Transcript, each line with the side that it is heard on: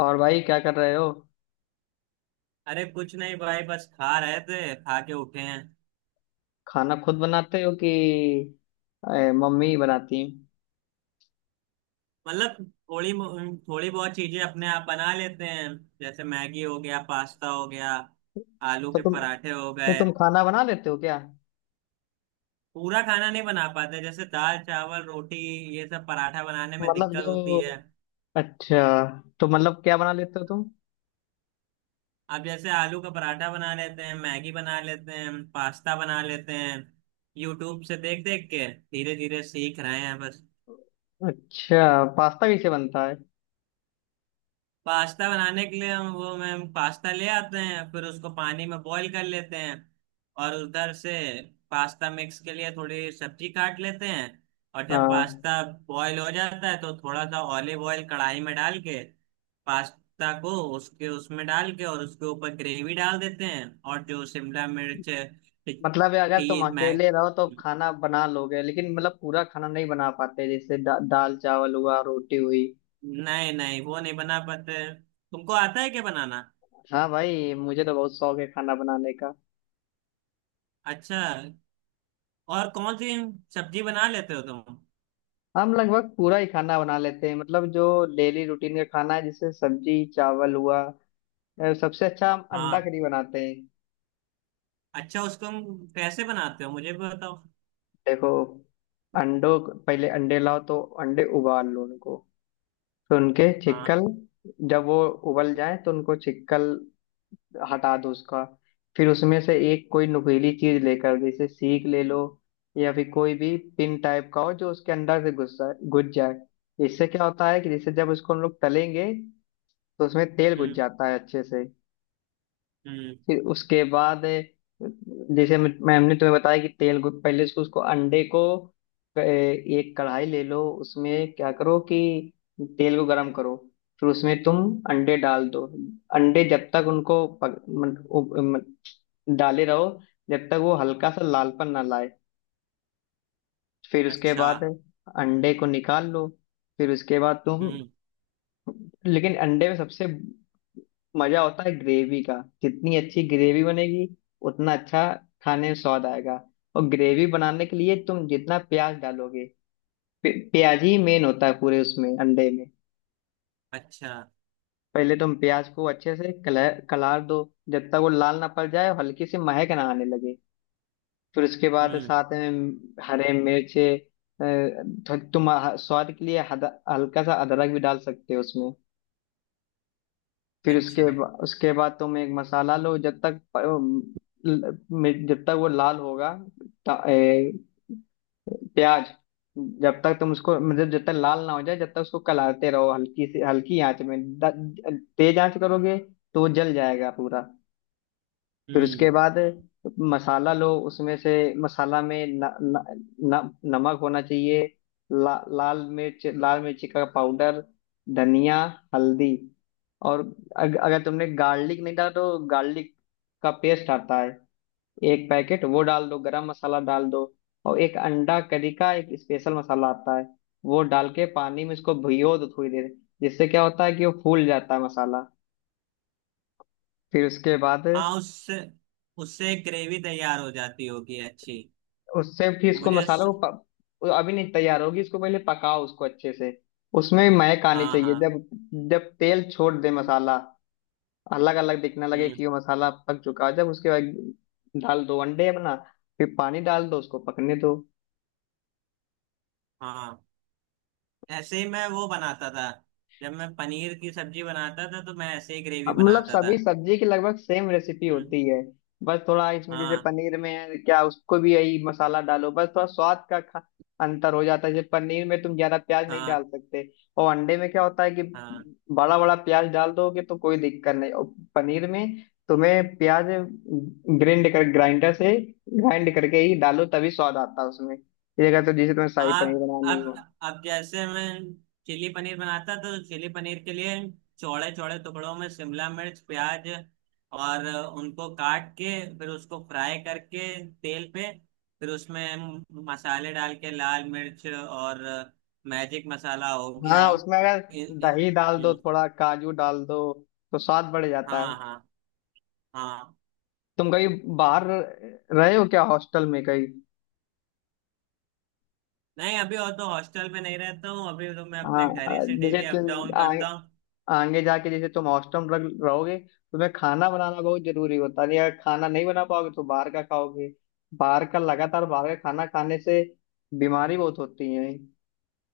left: और भाई क्या कर रहे हो।
right: अरे कुछ नहीं भाई, बस खा रहे थे, खा के उठे हैं।
left: खाना खुद बनाते हो कि मम्मी बनाती हैं।
right: मतलब थोड़ी थोड़ी बहुत चीजें अपने आप बना लेते हैं। जैसे मैगी हो गया, पास्ता हो गया, आलू
left: तो
right: के
left: तुम
right: पराठे हो
left: तो
right: गए।
left: तुम खाना बना लेते हो क्या।
right: पूरा खाना नहीं बना पाते, जैसे दाल, चावल, रोटी, ये सब पराठा बनाने में
left: मतलब
right: दिक्कत होती
left: जो
right: है।
left: अच्छा। तो मतलब क्या बना लेते हो तुम।
right: अब जैसे आलू का पराठा बना लेते हैं, मैगी बना लेते हैं, पास्ता बना लेते हैं। यूट्यूब से देख देख के धीरे धीरे सीख रहे हैं बस।
left: अच्छा, पास्ता कैसे बनता है।
right: पास्ता बनाने के लिए हम वो मैम पास्ता ले आते हैं, फिर उसको पानी में बॉईल कर लेते हैं। और उधर से पास्ता मिक्स के लिए थोड़ी सब्जी काट लेते हैं। और जब
left: हाँ।
right: पास्ता बॉईल हो जाता है तो थोड़ा सा ऑलिव ऑयल कढ़ाई में डाल के, पास्ता को उसके उसमें डाल के और उसके ऊपर ग्रेवी डाल देते हैं, और जो शिमला मिर्च,
left: मतलब ये अगर तुम
right: खीर मैं।
left: अकेले रहो तो खाना बना लोगे, लेकिन मतलब पूरा खाना नहीं बना पाते जैसे दाल चावल हुआ, रोटी हुई।
right: नहीं, नहीं, वो नहीं बना पाते। तुमको आता है क्या बनाना?
left: हाँ भाई, मुझे तो बहुत शौक है खाना बनाने का।
right: अच्छा। और कौन सी सब्जी बना लेते हो तुम?
left: हम लगभग पूरा ही खाना बना लेते हैं, मतलब जो डेली रूटीन का खाना है, जैसे सब्जी, चावल हुआ। सबसे अच्छा हम अंडा
right: हाँ।
left: करी बनाते हैं।
right: अच्छा, उसको हम कैसे बनाते हो, मुझे भी बताओ।
left: देखो। पहले अंडे लाओ तो। अंडे उबाल लो उनको। तो उनके छिक्कल,
right: हाँ।
left: जब वो उबल जाए तो उनको छिक्कल हटा दो उसका। फिर उसमें से एक कोई नुकीली चीज लेकर, जैसे सीख ले लो या फिर कोई भी पिन टाइप का हो, जो उसके अंदर से घुस जाए घुस जाए। इससे क्या होता है कि जैसे जब उसको हम लोग तलेंगे तो उसमें तेल घुस
right: हम्म।
left: जाता है अच्छे से।
right: हम्म।
left: फिर उसके बाद जैसे मैम ने तुम्हें बताया कि तेल घुस पहले उसको उसको अंडे को। एक कढ़ाई ले लो, उसमें क्या करो कि तेल को गरम करो। फिर उसमें तुम अंडे डाल दो। अंडे जब तक उनको पक, मन, उ, मन, डाले रहो, जब तक वो हल्का सा लालपन ना लाए। फिर उसके
right: अच्छा।
left: बाद अंडे को निकाल लो। फिर उसके बाद तुम।
right: हम्म।
left: लेकिन अंडे में सबसे मजा होता है ग्रेवी का। जितनी अच्छी ग्रेवी बनेगी, उतना अच्छा खाने में स्वाद आएगा। और ग्रेवी बनाने के लिए तुम जितना प्याज डालोगे। प्याज ही मेन होता है पूरे उसमें अंडे में।
right: अच्छा।
left: पहले तुम प्याज को अच्छे से कलर कलार दो, जब तक वो लाल ना पड़ जाए और हल्की सी महक ना आने लगे। फिर उसके बाद
right: हम्म।
left: साथ में हरे मिर्चे। अ, तुम स्वाद के लिए हल्का सा अदरक भी डाल सकते हो उसमें। फिर
right: अच्छा।
left: उसके बाद तुम एक मसाला लो, जब तक जब तक वो लाल होगा ता- ए, प्याज, जब तक तुम उसको मतलब जब तक लाल ना हो जाए, जब तक उसको कलाते रहो हल्की से हल्की आंच में, तेज आंच करोगे तो वो जल जाएगा पूरा। फिर
right: हम्म।
left: उसके बाद मसाला लो उसमें से। मसाला में न, न, न, नमक होना चाहिए। लाल मिर्च, लाल मिर्ची का पाउडर, धनिया, हल्दी, और अगर तुमने गार्लिक नहीं डाला तो गार्लिक का पेस्ट आता है, एक पैकेट वो डाल दो, गरम मसाला डाल दो। और एक अंडा करी का एक स्पेशल मसाला आता है, वो डाल के पानी में इसको भिगो दो थोड़ी देर। जिससे क्या होता है कि वो फूल जाता है मसाला। फिर उसके बाद
right: हाँ, उससे उससे ग्रेवी तैयार हो जाती होगी अच्छी।
left: उससे फिर इसको
right: मुझे
left: मसाला को
right: स-
left: वो अभी नहीं तैयार होगी, इसको पहले पकाओ उसको अच्छे से। उसमें महक आनी
right: हाँ,
left: चाहिए,
right: हाँ।
left: जब जब तेल छोड़ दे मसाला, अलग अलग दिखने लगे
right: हम्म।
left: कि वो मसाला पक चुका है, जब उसके बाद डाल दो अंडे अपना। फिर पानी डाल दो, उसको पकने दो।
right: हाँ। ऐसे ही मैं वो बनाता था। जब मैं पनीर की सब्जी बनाता था तो मैं ऐसे ही ग्रेवी
left: अब मतलब
right: बनाता था।
left: सभी सब्जी की लगभग सेम रेसिपी
right: हम्म।
left: होती है। बस थोड़ा इसमें, जैसे
right: हाँ,
left: पनीर में है क्या, उसको भी यही मसाला डालो, बस थोड़ा स्वाद का अंतर हो जाता है। जैसे पनीर में तुम ज्यादा प्याज नहीं
right: हाँ,
left: डाल सकते। और अंडे में क्या होता है कि
right: हाँ।
left: बड़ा बड़ा प्याज डाल दोगे तो कोई दिक्कत नहीं, और पनीर में तुम्हें प्याज ग्रिंड कर, ग्राइंडर से ग्राइंड करके ही डालो, तभी स्वाद आता है उसमें, ये अगर तो जैसे तुम्हें शाही पनीर
right: आप।
left: बनानी हो।
right: अब जैसे मैं चिली पनीर बनाता, तो चिली पनीर के लिए चौड़े चौड़े टुकड़ों में शिमला मिर्च, प्याज, और उनको काट के, फिर उसको फ्राई करके, तेल पे, फिर उसमें मसाले डाल के, लाल मिर्च और मैजिक मसाला हो गया।
left: हाँ, उसमें अगर
right: इ- इ-
left: दही डाल दो,
right: हम्म।
left: थोड़ा काजू डाल दो, तो स्वाद बढ़ जाता है।
right: हाँ, हाँ, हाँ।
left: तुम कहीं बाहर रहे हो क्या, हॉस्टल में कहीं।
right: नहीं, अभी और तो हॉस्टल में नहीं रहता हूँ। अभी तो मैं अपने
left: हाँ,
right: घर ही से
left: जैसे
right: डेली अप
left: तुम
right: डाउन करता हूँ।
left: आगे जाके जैसे तुम हॉस्टल में रहोगे, तुम्हें खाना बनाना बहुत जरूरी होता है। अगर खाना नहीं बना पाओगे तो बाहर का खाओगे, बाहर का लगातार बाहर का खाना खाने से बीमारी बहुत होती है।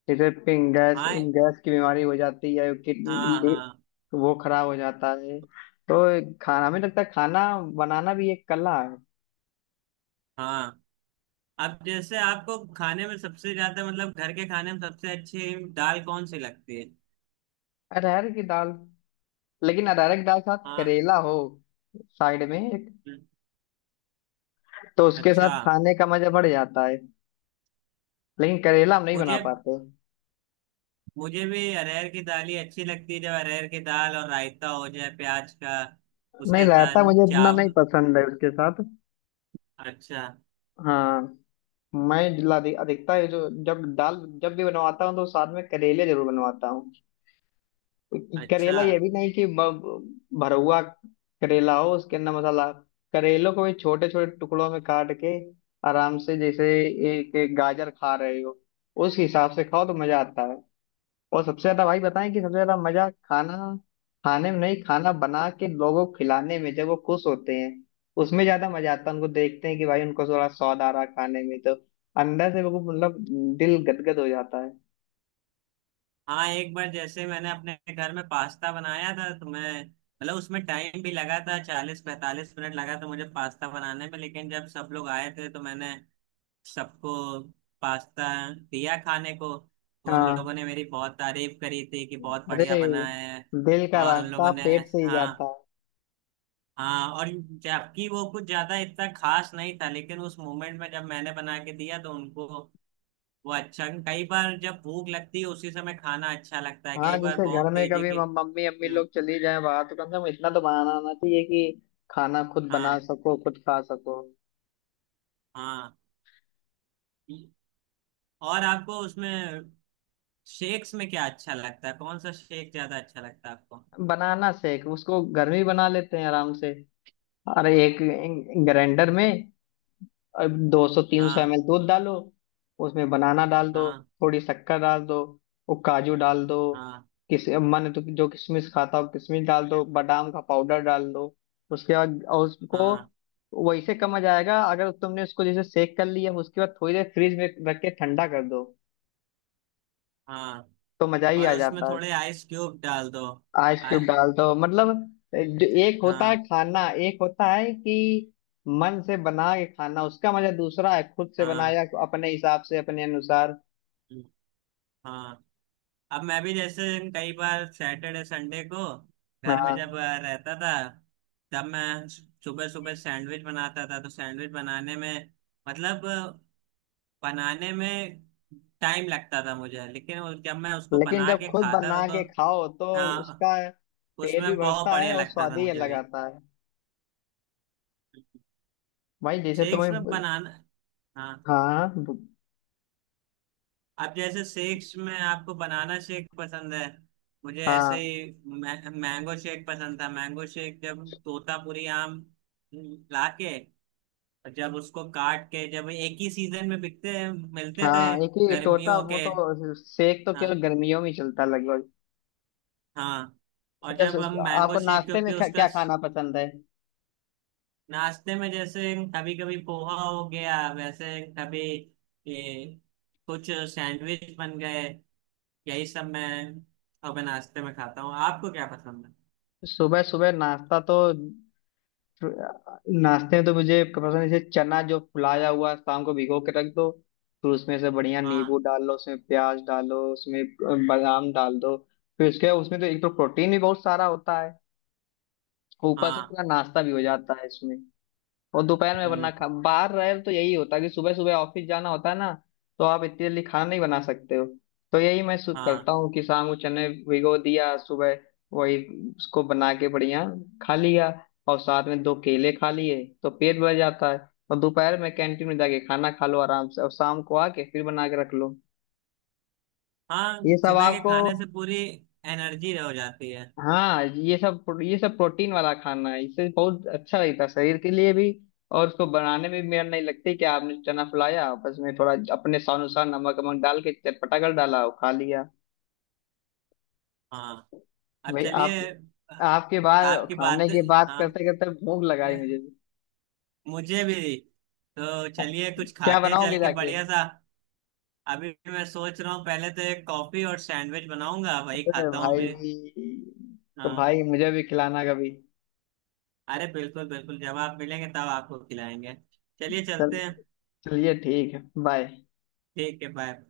left: जैसे गैस,
right: हाँ,
left: गैस की बीमारी हो जाती है,
right: हाँ,
left: किडनी
right: हाँ,
left: वो खराब हो जाता है। तो खाना, हमें लगता है खाना बनाना भी एक कला है।
right: हाँ। अब जैसे आपको खाने में सबसे ज्यादा, मतलब घर के खाने में, सबसे अच्छी दाल कौन सी लगती है?
left: अरहर की दाल। लेकिन अरहर की दाल के साथ
right: हाँ।
left: करेला हो साइड में,
right: हम्म।
left: तो उसके
right: अच्छा।
left: साथ खाने का मजा बढ़ जाता है। लेकिन करेला हम नहीं बना
right: मुझे
left: पाते।
right: मुझे भी अरहर की दाल ही अच्छी लगती है। जब अरहर की दाल और रायता हो जाए प्याज का,
left: नहीं,
right: उसके
left: रायता
right: साथ
left: मुझे इतना
right: चाव।
left: नहीं पसंद है उसके साथ।
right: अच्छा।
left: हाँ। मैं जिला अधिकता है जो जब दाल, जब भी बनवाता हूँ तो साथ में करेले जरूर बनवाता हूँ। क्योंकि
right: अच्छा।
left: करेला, ये भी नहीं कि भरवा करेला हो उसके अंदर मसाला। करेलों को भी छोटे छोटे टुकड़ों में काट के, आराम से जैसे एक एक गाजर खा रहे हो, उस हिसाब से खाओ तो मजा आता है। और सबसे ज्यादा भाई बताएं कि सबसे ज्यादा मजा खाना खाने में नहीं, खाना बना के लोगों को खिलाने में, जब वो खुश होते हैं उसमें ज्यादा मजा आता है। उनको देखते हैं कि भाई उनको थोड़ा स्वाद आ रहा है खाने में, तो अंदर से बिल्कुल मतलब दिल गदगद हो जाता है।
right: हाँ, एक बार जैसे मैंने अपने घर में पास्ता बनाया था, तो मैं, मतलब उसमें टाइम भी लगा था, 40-45 मिनट लगा था मुझे पास्ता बनाने में। लेकिन जब सब लोग आए थे तो मैंने सबको पास्ता दिया खाने को, तो उन
left: हाँ।
right: लोगों ने मेरी बहुत तारीफ करी थी कि बहुत बढ़िया
left: अरे,
right: बना है।
left: दिल का
right: और उन लोगों
left: रास्ता
right: ने।
left: पेट से ही
right: हाँ,
left: जाता है।
right: हाँ। और जबकि वो कुछ ज्यादा इतना खास नहीं था, लेकिन उस मोमेंट में जब मैंने बना के दिया तो उनको वो अच्छा। कई बार जब भूख लगती है उसी समय खाना अच्छा लगता है।
left: हाँ,
right: कई बार
left: जैसे घर
right: बहुत
left: में
right: तेजी
left: कभी
right: की।
left: मम्मी अम्मी लोग
right: हम्म।
left: चली जाए बाहर, तो कम से कम इतना तो बनाना आना चाहिए कि खाना खुद बना
right: हाँ,
left: सको, खुद खा सको।
right: हाँ। और आपको उसमें शेक्स में क्या अच्छा लगता है? कौन सा शेक ज्यादा अच्छा लगता है आपको?
left: बनाना सीख उसको घर में ही बना लेते हैं आराम से। और एक ग्राइंडर में 200 300 एम
right: हाँ,
left: एल दूध डालो, उसमें बनाना डाल दो,
right: हाँ,
left: थोड़ी शक्कर डाल दो, वो काजू डाल दो।
right: हाँ,
left: किस मन तो जो किशमिश खाता हो, किशमिश डाल दो, बादाम का पाउडर डाल दो। उसके बाद और उसको
right: हाँ,
left: वैसे कम जाएगा, अगर तुमने उसको जैसे सेक कर लिया, उसके बाद थोड़ी देर फ्रिज में रख के ठंडा कर दो,
right: हाँ।
left: तो मजा ही
right: और
left: आ
right: उसमें
left: जाता है।
right: थोड़े आइस क्यूब डाल दो।
left: आइस
right: आ,
left: क्यूब डाल दो मतलब, जो एक होता है
right: हाँ,
left: खाना, एक होता है कि मन से बना के खाना, उसका मजा दूसरा है, खुद से
right: हाँ।
left: बनाया अपने हिसाब से अपने अनुसार।
right: हम्म। हाँ। अब मैं भी जैसे कई बार सैटरडे संडे को घर में
left: हाँ,
right: जब रहता था, तब मैं सुबह सुबह सैंडविच बनाता था, तो सैंडविच बनाने में, मतलब बनाने में टाइम लगता था मुझे। लेकिन जब मैं उसको
left: लेकिन
right: बना
left: जब
right: के
left: खुद
right: खाता
left: बना
right: था तो,
left: के खाओ तो
right: हाँ,
left: उसका पेट भी
right: उसमें बहुत
left: भरता है
right: बढ़िया
left: और
right: लगता
left: स्वाद
right: था
left: ही
right: मुझे
left: अलग
right: भी।
left: आता है। भाई जैसे
right: शेक्स
left: तुम्हें।
right: में बनाना। हाँ।
left: हाँ
right: अब जैसे शेक्स में आपको बनाना शेक पसंद है। मुझे ऐसे
left: हाँ।
right: ही मैंगो शेक पसंद था। मैंगो शेक, जब तोतापुरी आम लाके और जब उसको काट के, जब एक ही सीजन में बिकते मिलते थे।
left: हाँ, एक ही टोटा,
right: गर्मियों
left: वो
right: के।
left: तो सेक तो
right: हाँ,
left: केवल गर्मियों में ही चलता है लगभग।
right: हाँ। और
left: अच्छा,
right: जब हम मैंगो
left: आपको
right: शेक,
left: नाश्ते में
right: क्योंकि
left: क्या
right: उसका
left: क्या
right: स-
left: खाना पसंद है।
right: नाश्ते में जैसे कभी कभी पोहा हो गया, वैसे कभी ये कुछ सैंडविच बन गए, यही सब मैं अब मैं नाश्ते में खाता हूँ। आपको क्या पसंद है?
left: सुबह सुबह नाश्ता तो, नाश्ते में तो मुझे पसंद है, जैसे चना जो फुलाया हुआ शाम को भिगो के रख दो, फिर उसमें से बढ़िया नींबू
right: हाँ,
left: डाल लो, उसमें प्याज डालो, उसमें बादाम डाल दो। फिर उसके बाद उसमें तो एक तो प्रोटीन भी बहुत सारा होता है, ऊपर से
right: हाँ।
left: पूरा नाश्ता भी हो जाता है इसमें। और दोपहर में वरना
right: हम्म।
left: खा बाहर रहे तो, यही होता है कि सुबह सुबह ऑफिस जाना होता है ना, तो आप इतनी जल्दी खाना नहीं बना सकते हो। तो यही मैं करता
right: हाँ,
left: हूँ कि शाम को चने भिगो दिया, सुबह वही उसको बना के बढ़िया खा लिया, और साथ में दो केले खा लिए तो पेट भर जाता है। और दोपहर में कैंटीन में जाके खाना खा लो आराम से, और शाम को आके फिर बना के रख लो।
right: हाँ।
left: ये सब
right: सुबह के
left: आपको।
right: खाने से पूरी एनर्जी हो जाती है।
left: हाँ, ये सब प्रोटीन वाला खाना है, इससे बहुत अच्छा रहता है शरीर के लिए भी। और उसको बनाने में भी मेरा नहीं लगता, कि आपने चना फुलाया बस, में थोड़ा अपने स्वानुसार नमक वमक डाल के चटपटा कर डाला और खा लिया।
right: हाँ। अब
left: भाई आप
right: चलिए आ-
left: आपके बाद
right: आपकी बात।
left: खाने की बात
right: हाँ,
left: करते करते भूख लगाई मुझे भी।
right: मुझे भी। तो चलिए कुछ
left: क्या
right: खाते हैं
left: बनाओगे
right: चल के
left: जाके।
right: बढ़िया सा। अभी मैं सोच रहा हूँ पहले तो एक कॉफी और सैंडविच बनाऊंगा, वही
left: अरे
right: खाता हूँ
left: भाई,
right: अभी।
left: तो
right: हाँ।
left: भाई मुझे भी खिलाना कभी।
right: अरे, बिल्कुल, बिल्कुल, जब आप मिलेंगे तब आपको खिलाएंगे। चलिए,
left: चल
right: चलते हैं।
left: चलिए, ठीक है। बाय।
right: ठीक है, बाय।